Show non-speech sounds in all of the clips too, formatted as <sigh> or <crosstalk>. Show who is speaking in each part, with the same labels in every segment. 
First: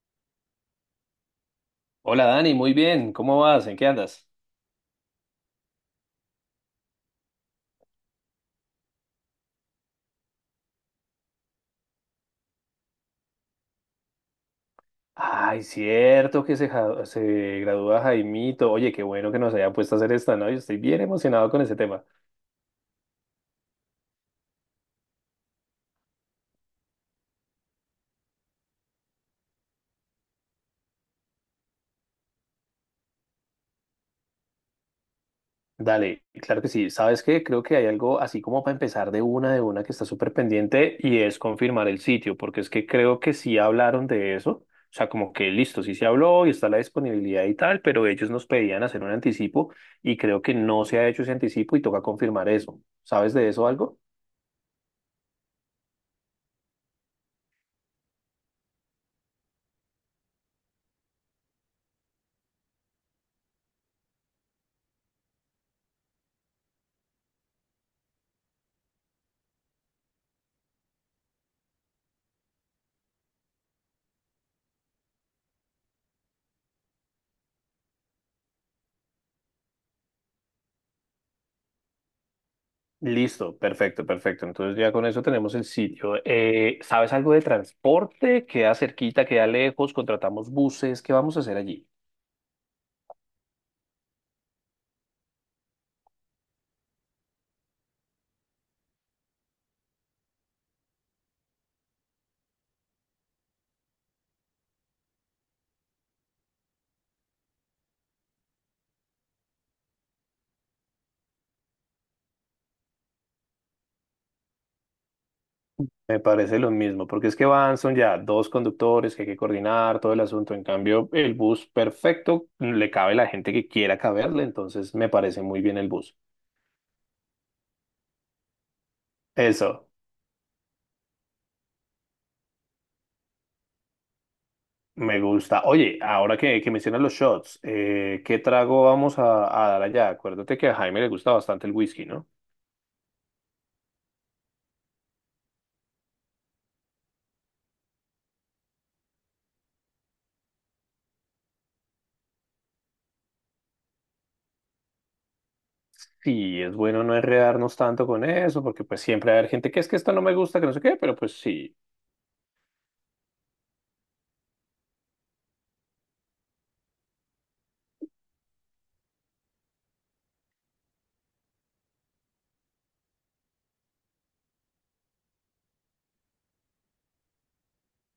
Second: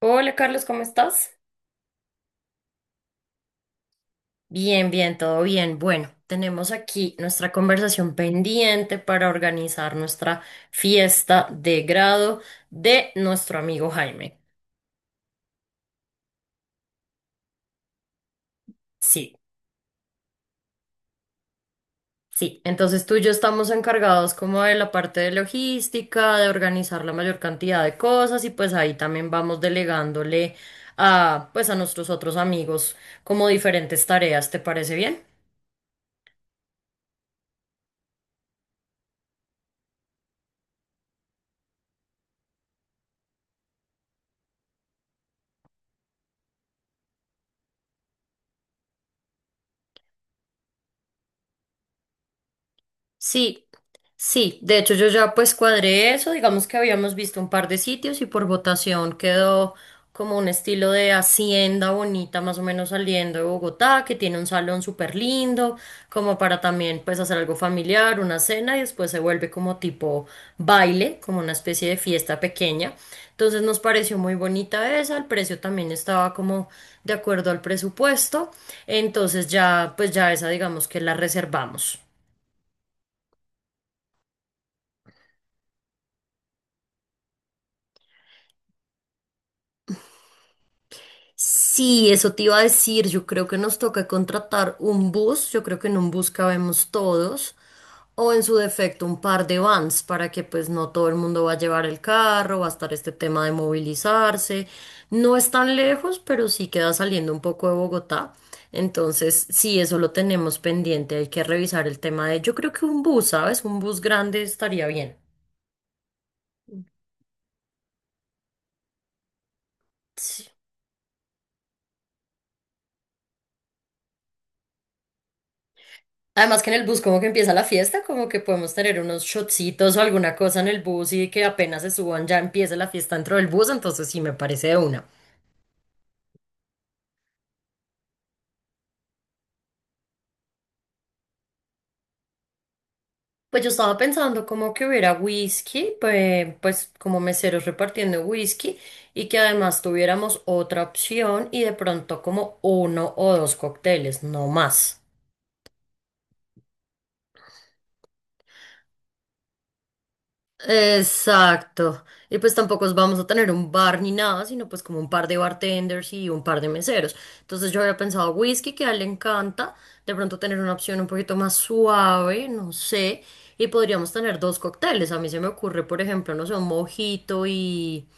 Speaker 1: Hola Carlos, ¿cómo estás?
Speaker 2: Hola Dani, muy bien, ¿cómo vas? ¿En qué andas?
Speaker 1: Bien, bien, todo bien. Bueno, tenemos aquí nuestra conversación pendiente para organizar nuestra fiesta de grado de nuestro amigo Jaime.
Speaker 2: Ay, cierto que se, ja- se gradúa Jaimito. Oye, qué bueno
Speaker 1: Sí,
Speaker 2: que nos haya puesto a hacer esta, ¿no? Yo estoy bien emocionado con ese tema.
Speaker 1: sí. Entonces tú y yo estamos encargados como de la parte de logística, de organizar la mayor cantidad de cosas y pues ahí también vamos delegándole a pues a nuestros otros amigos como diferentes tareas. ¿Te parece bien?
Speaker 2: Dale, claro que sí. ¿Sabes qué? Creo que hay algo así como para empezar de una que está súper pendiente y es confirmar el sitio, porque es que creo que sí hablaron de eso. O sea, como que listo, sí se habló y está la disponibilidad y tal, pero ellos nos pedían hacer un anticipo y creo que no se ha hecho ese anticipo y toca confirmar eso. ¿Sabes de eso
Speaker 1: Sí,
Speaker 2: algo?
Speaker 1: sí, de hecho yo ya pues cuadré eso, digamos que habíamos visto un par de sitios y por votación quedó como un estilo de hacienda bonita más o menos saliendo de Bogotá, que tiene un salón súper lindo, como para también pues hacer algo familiar, una cena y después se vuelve como tipo baile, como una especie de fiesta pequeña. Entonces nos pareció muy bonita esa, el precio también estaba como de acuerdo al presupuesto, entonces ya pues ya esa digamos que la reservamos.
Speaker 2: Listo, perfecto, perfecto. Entonces ya con eso tenemos el sitio. ¿Sabes algo de transporte? ¿Queda cerquita, queda lejos? ¿Contratamos buses? ¿Qué vamos a hacer allí?
Speaker 1: Sí, eso te iba a decir. Yo creo que nos toca contratar un bus. Yo creo que en un bus cabemos todos. O en su defecto un par de vans para que pues no todo el mundo va a llevar el carro, va a estar este tema de movilizarse. No es tan lejos, pero sí queda saliendo un poco de Bogotá. Entonces, sí, eso lo tenemos pendiente. Hay que revisar el tema de, yo creo que un bus, ¿sabes? Un bus grande estaría bien.
Speaker 2: Me parece lo mismo, porque es que van, son ya dos conductores que hay que coordinar todo el
Speaker 1: Sí.
Speaker 2: asunto. En cambio, el bus perfecto le cabe la gente que quiera caberle, entonces me parece muy bien el bus.
Speaker 1: Además que en el bus como que empieza la fiesta, como que podemos tener unos
Speaker 2: Eso,
Speaker 1: shotcitos o alguna cosa en el bus y que apenas se suban ya empieza la fiesta dentro del bus, entonces sí me parece de una.
Speaker 2: me gusta. Oye, ahora que mencionas los shots, ¿qué trago vamos a dar allá? Acuérdate que a Jaime le gusta bastante el whisky, ¿no?
Speaker 1: Pues yo estaba pensando como que hubiera whisky, pues, pues como meseros repartiendo whisky y que además tuviéramos otra opción y de pronto como uno o dos cócteles, no más.
Speaker 2: Sí, es bueno no enredarnos tanto con eso, porque pues siempre va a haber gente que es que esto no me gusta, que no sé qué, pero pues sí.
Speaker 1: Exacto. Y pues tampoco os vamos a tener un bar ni nada, sino pues como un par de bartenders y un par de meseros. Entonces yo había pensado whisky, que a él le encanta, de pronto tener una opción un poquito más suave, no sé, y podríamos tener dos cócteles. A mí se me ocurre, por ejemplo, no sé, un mojito y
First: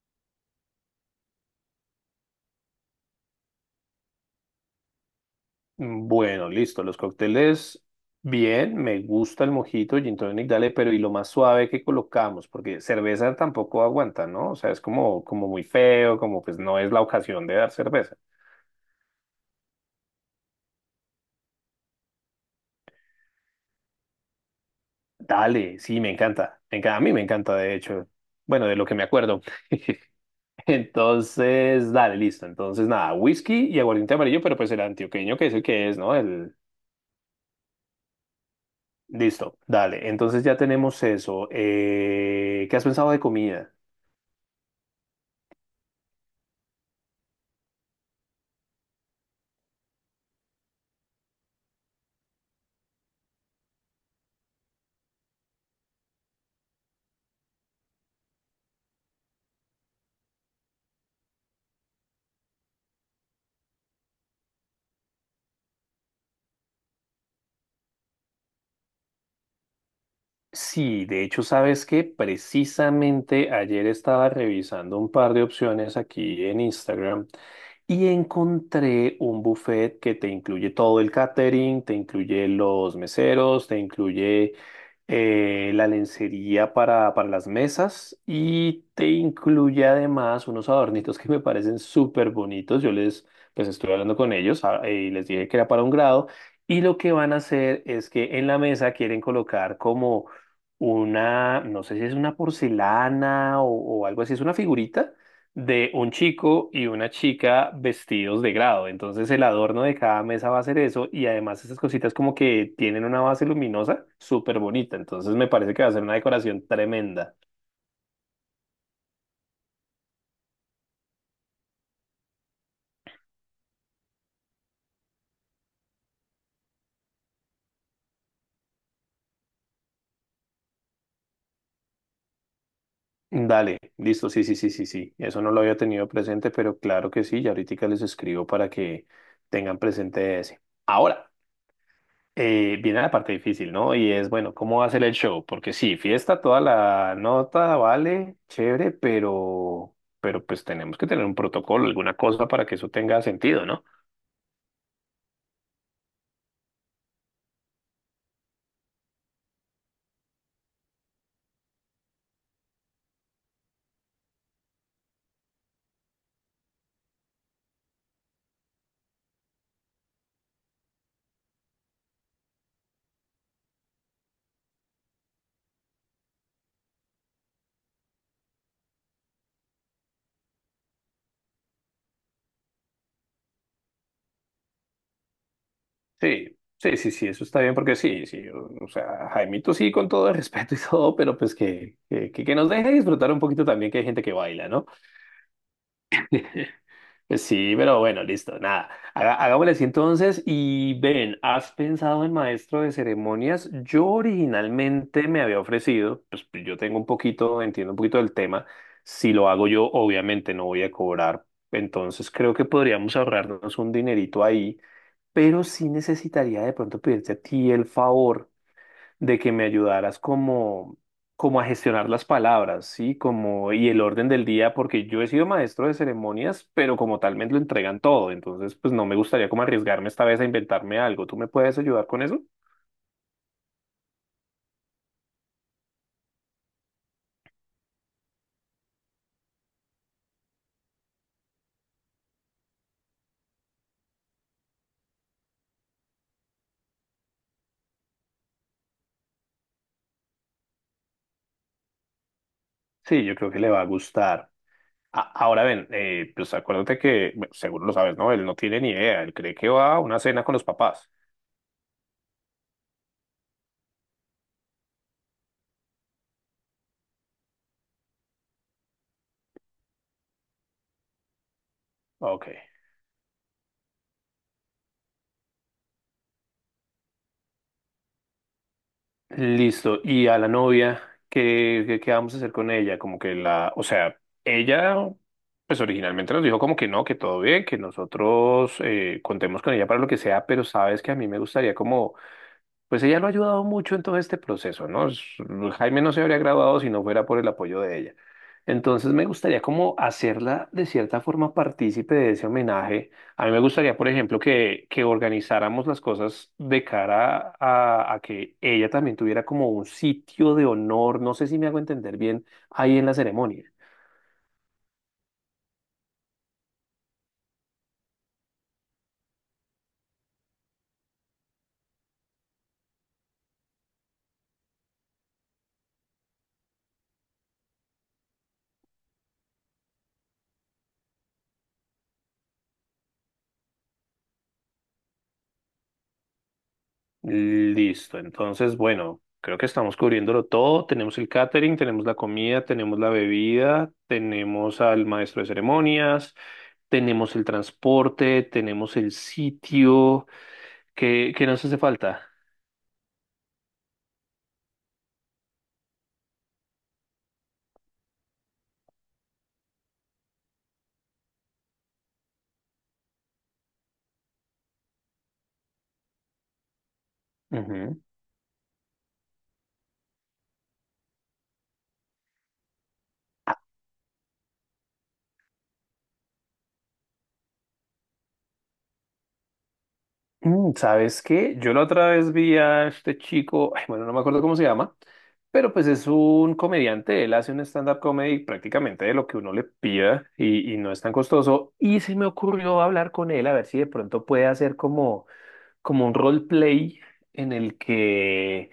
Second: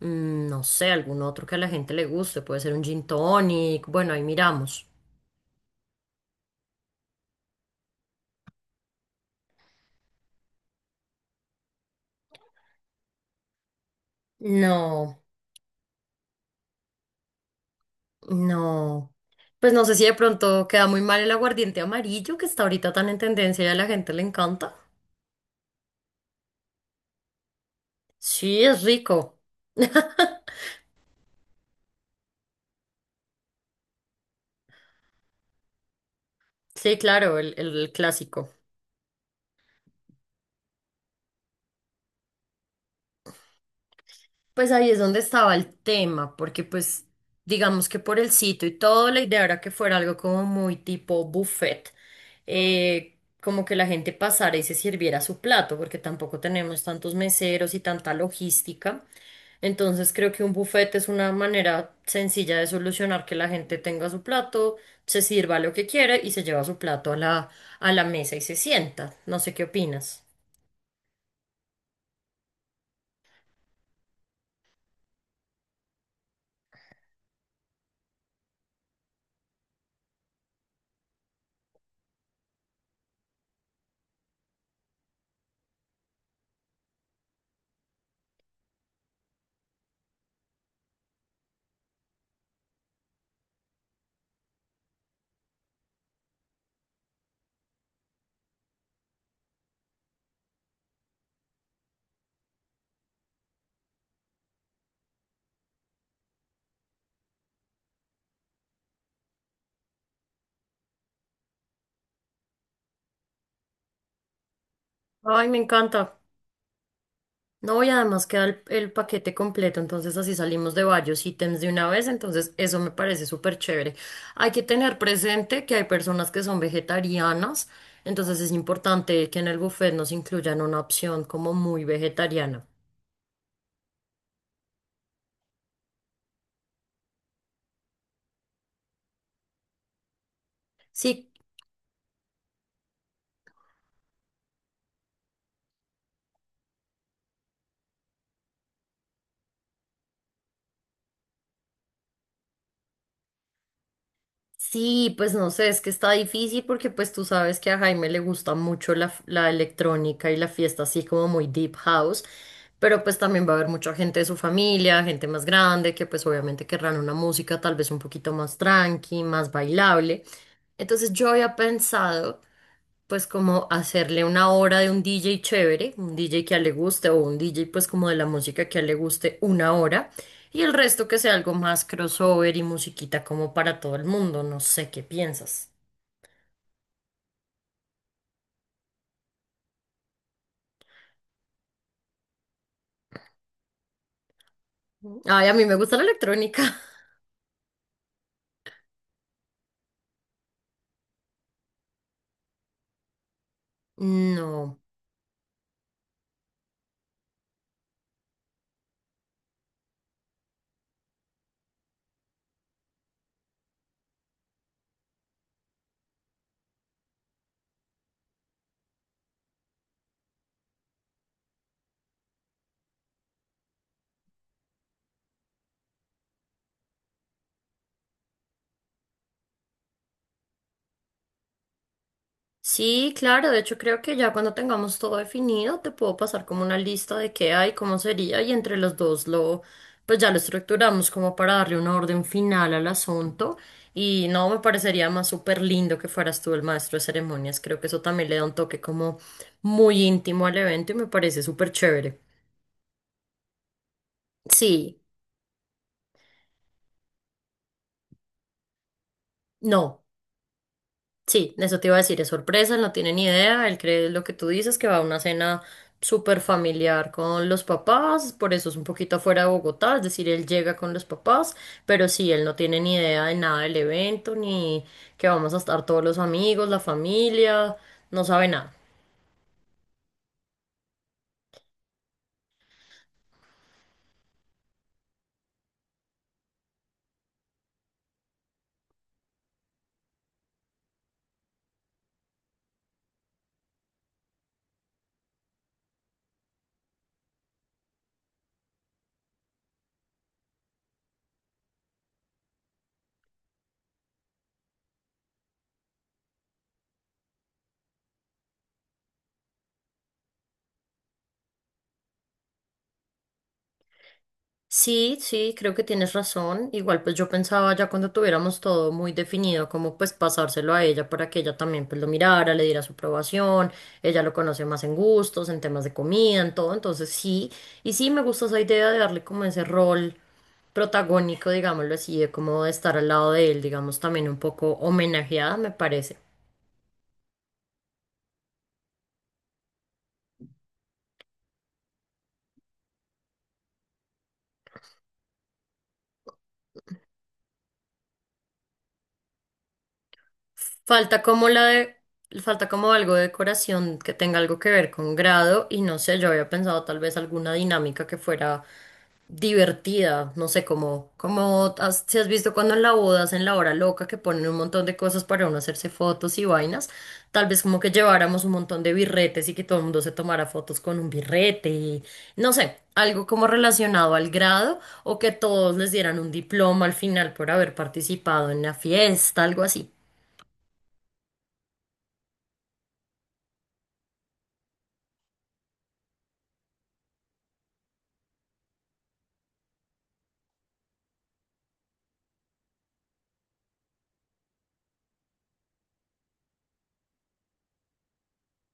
Speaker 1: no sé, algún otro que a la gente le guste, puede ser un gin tonic, bueno, ahí miramos.
Speaker 2: Bueno, listo. Los cócteles, bien, me gusta el mojito, gin tonic, dale, pero y lo más suave que colocamos, porque cerveza tampoco aguanta, ¿no? O sea, es
Speaker 1: No.
Speaker 2: como, como muy feo, como pues no es la ocasión de dar cerveza.
Speaker 1: No, pues no sé si de pronto queda muy mal el aguardiente amarillo que está ahorita tan en tendencia y a la gente le encanta.
Speaker 2: Dale, sí, me encanta. Me encanta, a mí me encanta, de hecho.
Speaker 1: Sí,
Speaker 2: Bueno, de
Speaker 1: es
Speaker 2: lo que me
Speaker 1: rico.
Speaker 2: acuerdo. <laughs>
Speaker 1: <laughs>
Speaker 2: Entonces, dale, listo. Entonces, nada, whisky y aguardiente amarillo, pero pues el antioqueño, que es el que es, ¿no? El...
Speaker 1: Sí, claro, el clásico.
Speaker 2: Listo, dale. Entonces ya tenemos eso. ¿Qué has pensado de comida?
Speaker 1: Pues ahí es donde estaba el tema, porque pues digamos que por el sitio y todo, la idea era que fuera algo como muy tipo buffet, como que la gente pasara y se sirviera su plato, porque tampoco tenemos tantos meseros y tanta logística. Entonces creo que un buffet es una manera sencilla de solucionar que la gente tenga su plato, se sirva lo que quiere y se lleva su plato a a la mesa y se sienta. No sé qué opinas.
Speaker 2: Sí, de hecho, sabes que precisamente ayer estaba revisando un par de opciones aquí en Instagram y encontré un buffet que te incluye todo el catering, te incluye los meseros, te incluye la lencería para las mesas y te incluye además unos adornitos que me parecen súper bonitos. Yo les, pues estuve hablando con ellos ah, y les dije que era para un grado y lo que van a hacer es que en la mesa quieren colocar como una, no sé si es una porcelana o algo así, es una figurita de un chico y una chica vestidos de grado. Entonces el adorno de cada mesa va a ser eso y además esas cositas como que tienen una base luminosa súper bonita. Entonces
Speaker 1: Ay,
Speaker 2: me
Speaker 1: me
Speaker 2: parece que va a ser una
Speaker 1: encanta.
Speaker 2: decoración tremenda.
Speaker 1: No, y además queda el paquete completo, entonces así salimos de varios ítems de una vez, entonces eso me parece súper chévere. Hay que tener presente que hay personas que son vegetarianas, entonces es importante que en el buffet nos incluyan una opción como muy vegetariana.
Speaker 2: Dale, listo, sí, sí, sí, sí, sí. Eso no lo había tenido presente, pero claro que sí, ya ahorita les escribo para que tengan presente ese. Ahora.
Speaker 1: Sí,
Speaker 2: Viene la parte difícil, ¿no? Y es, bueno, ¿cómo va a ser el show? Porque sí, fiesta toda la nota, vale, chévere, pero pues tenemos que tener un protocolo, alguna cosa para que eso tenga sentido, ¿no?
Speaker 1: sí, pues no sé, es que está difícil porque pues tú sabes que a Jaime le gusta mucho la electrónica y la fiesta así como muy deep house, pero pues también va a haber mucha gente de su familia, gente más grande que pues obviamente querrán una música tal vez un poquito más tranqui, más bailable. Entonces yo había pensado pues como hacerle una hora de un DJ chévere, un DJ que a él le guste o un DJ pues como de la música que a él le guste una hora y el resto que sea algo más crossover y musiquita como para todo el mundo, no sé qué piensas.
Speaker 2: Sí, sí, sí, sí, eso está bien, porque sí, sí, o sea, Jaimito sí, con todo el respeto y todo, pero pues que nos deje disfrutar un poquito también que hay gente que baila, ¿no?
Speaker 1: Ay, a mí me gusta la electrónica.
Speaker 2: Pues sí, pero bueno, listo, nada. Hagámosle así entonces. Y ven, ¿has pensado en maestro de ceremonias?
Speaker 1: <laughs>
Speaker 2: Yo
Speaker 1: No.
Speaker 2: originalmente me había ofrecido, pues yo tengo un poquito, entiendo un poquito del tema. Si lo hago yo, obviamente no voy a cobrar. Entonces creo que podríamos ahorrarnos un dinerito ahí, pero sí necesitaría de pronto pedirte a ti el favor de que me ayudaras como a gestionar las palabras, ¿sí? Como, y el orden del día, porque yo he sido maestro de ceremonias, pero como tal me lo entregan todo, entonces pues no me gustaría como arriesgarme esta vez a inventarme algo. ¿Tú me puedes ayudar con eso?
Speaker 1: Sí, claro, de hecho creo que ya cuando tengamos todo definido te puedo pasar como una lista de qué hay, cómo sería y entre los dos lo pues ya lo estructuramos como para darle una orden final al asunto y no me parecería más súper lindo que fueras tú el maestro de ceremonias, creo que eso también le da un toque como muy íntimo al evento y me parece súper chévere.
Speaker 2: Sí, yo creo que le va a gustar.
Speaker 1: Sí,
Speaker 2: Ahora ven, pues acuérdate que, bueno, seguro lo sabes, ¿no? Él no tiene ni idea, él cree que va a
Speaker 1: no.
Speaker 2: una cena con los papás.
Speaker 1: Sí, eso te iba a decir, es sorpresa, él no tiene ni idea, él cree lo que tú dices, que va a una cena súper familiar con los papás, por eso es un poquito afuera de Bogotá, es decir, él llega con los papás, pero sí, él
Speaker 2: Ok.
Speaker 1: no tiene ni idea de nada del evento, ni que vamos a estar todos los amigos, la familia, no sabe nada.
Speaker 2: Listo. ¿Y a la novia? ¿Qué vamos a hacer con ella? Como que la, o sea, ella, pues originalmente nos dijo como que no, que todo bien, que nosotros contemos con ella para lo que sea, pero sabes que a mí me gustaría como pues ella lo ha ayudado mucho en todo este proceso, ¿no? Es- Jaime no se habría graduado si no fuera por el apoyo de ella. Entonces me gustaría como hacerla de cierta forma partícipe de ese homenaje. A mí me gustaría, por ejemplo, que organizáramos las cosas de cara a que ella también tuviera como un sitio de honor, no sé si me hago entender bien, ahí en la ceremonia.
Speaker 1: Sí, sí, creo que tienes razón. Igual pues yo pensaba ya cuando tuviéramos todo muy definido, como pues pasárselo a ella para que ella también pues lo mirara, le diera su aprobación, ella lo conoce más en gustos, en temas de comida, en todo, entonces sí, y sí me gusta esa idea de darle como ese rol protagónico, digámoslo así, de como de estar al lado de él, digamos también un poco homenajeada, me parece.
Speaker 2: Listo, entonces, bueno, creo que estamos cubriéndolo todo. Tenemos el catering, tenemos la comida, tenemos la bebida, tenemos al maestro de ceremonias, tenemos el transporte, tenemos el sitio.
Speaker 1: Falta
Speaker 2: ¿Qué
Speaker 1: como la
Speaker 2: nos hace
Speaker 1: de,
Speaker 2: falta?
Speaker 1: falta como algo de decoración que tenga algo que ver con grado y no sé, yo había pensado tal vez alguna dinámica que fuera divertida, no sé, como, como has- si has visto cuando en la boda hacen la hora loca que ponen un montón de cosas para uno hacerse fotos y vainas, tal vez como que
Speaker 2: Ujú.
Speaker 1: lleváramos un montón de birretes y que todo el mundo se tomara fotos con un birrete y no sé, algo como relacionado al grado o que todos les dieran un diploma al final por haber participado en la fiesta, algo así.
Speaker 2: ¿Sabes qué? Yo la otra vez vi a este chico, ay, bueno, no me acuerdo cómo se llama, pero pues es un comediante, él hace un stand-up comedy prácticamente de lo que uno le pida y no es tan costoso. Y se me ocurrió hablar con él a ver si de pronto puede hacer como un roleplay en el que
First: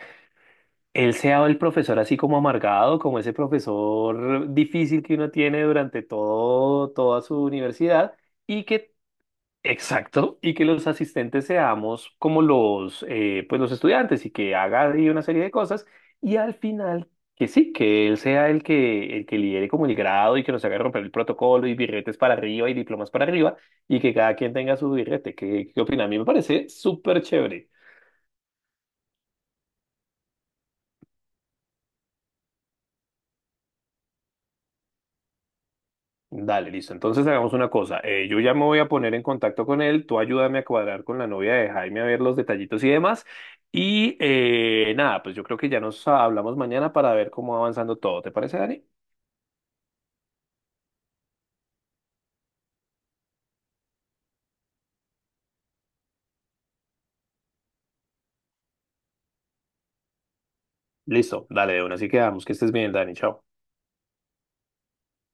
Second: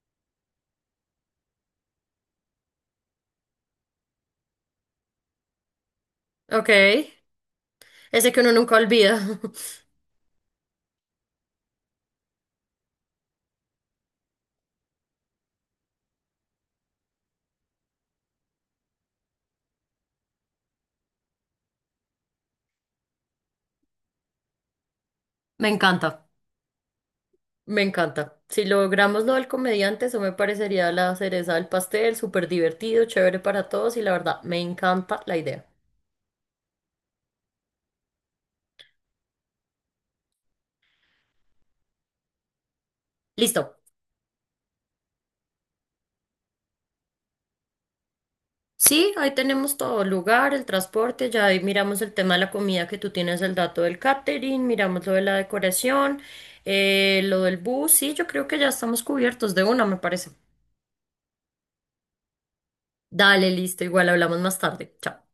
Speaker 2: él sea el profesor así como amargado, como ese profesor difícil que uno tiene durante
Speaker 1: Ok,
Speaker 2: todo, toda su universidad
Speaker 1: ese que uno
Speaker 2: y
Speaker 1: nunca
Speaker 2: que
Speaker 1: olvida. <laughs>
Speaker 2: exacto, y que los asistentes seamos como los, pues los estudiantes y que haga ahí una serie de cosas y al final que sí, que él sea el que lidere como el grado y que nos haga romper el protocolo y birretes para arriba y diplomas para arriba y que cada quien tenga su birrete.
Speaker 1: Me
Speaker 2: ¿Qué opina? A mí me
Speaker 1: encanta,
Speaker 2: parece súper chévere.
Speaker 1: me encanta. Si logramos lo del comediante, eso me parecería la cereza del pastel, súper divertido, chévere para todos y la verdad, me encanta la idea.
Speaker 2: Dale, listo. Entonces hagamos una cosa. Yo ya me voy a poner en contacto con él. Tú ayúdame a cuadrar con la novia de Jaime a ver los detallitos y demás.
Speaker 1: Listo.
Speaker 2: Y nada, pues yo creo que ya nos hablamos mañana para ver cómo va avanzando todo. ¿Te parece, Dani?
Speaker 1: Sí, ahí tenemos todo, el lugar, el transporte, ya ahí miramos el tema de la comida que tú tienes el dato del catering, miramos lo de la decoración, lo del bus, sí, yo creo que ya estamos cubiertos de una, me parece.
Speaker 2: Listo, dale de una. Así quedamos. Que estés bien, Dani. Chao.
Speaker 1: Dale, listo, igual hablamos más tarde. Chao.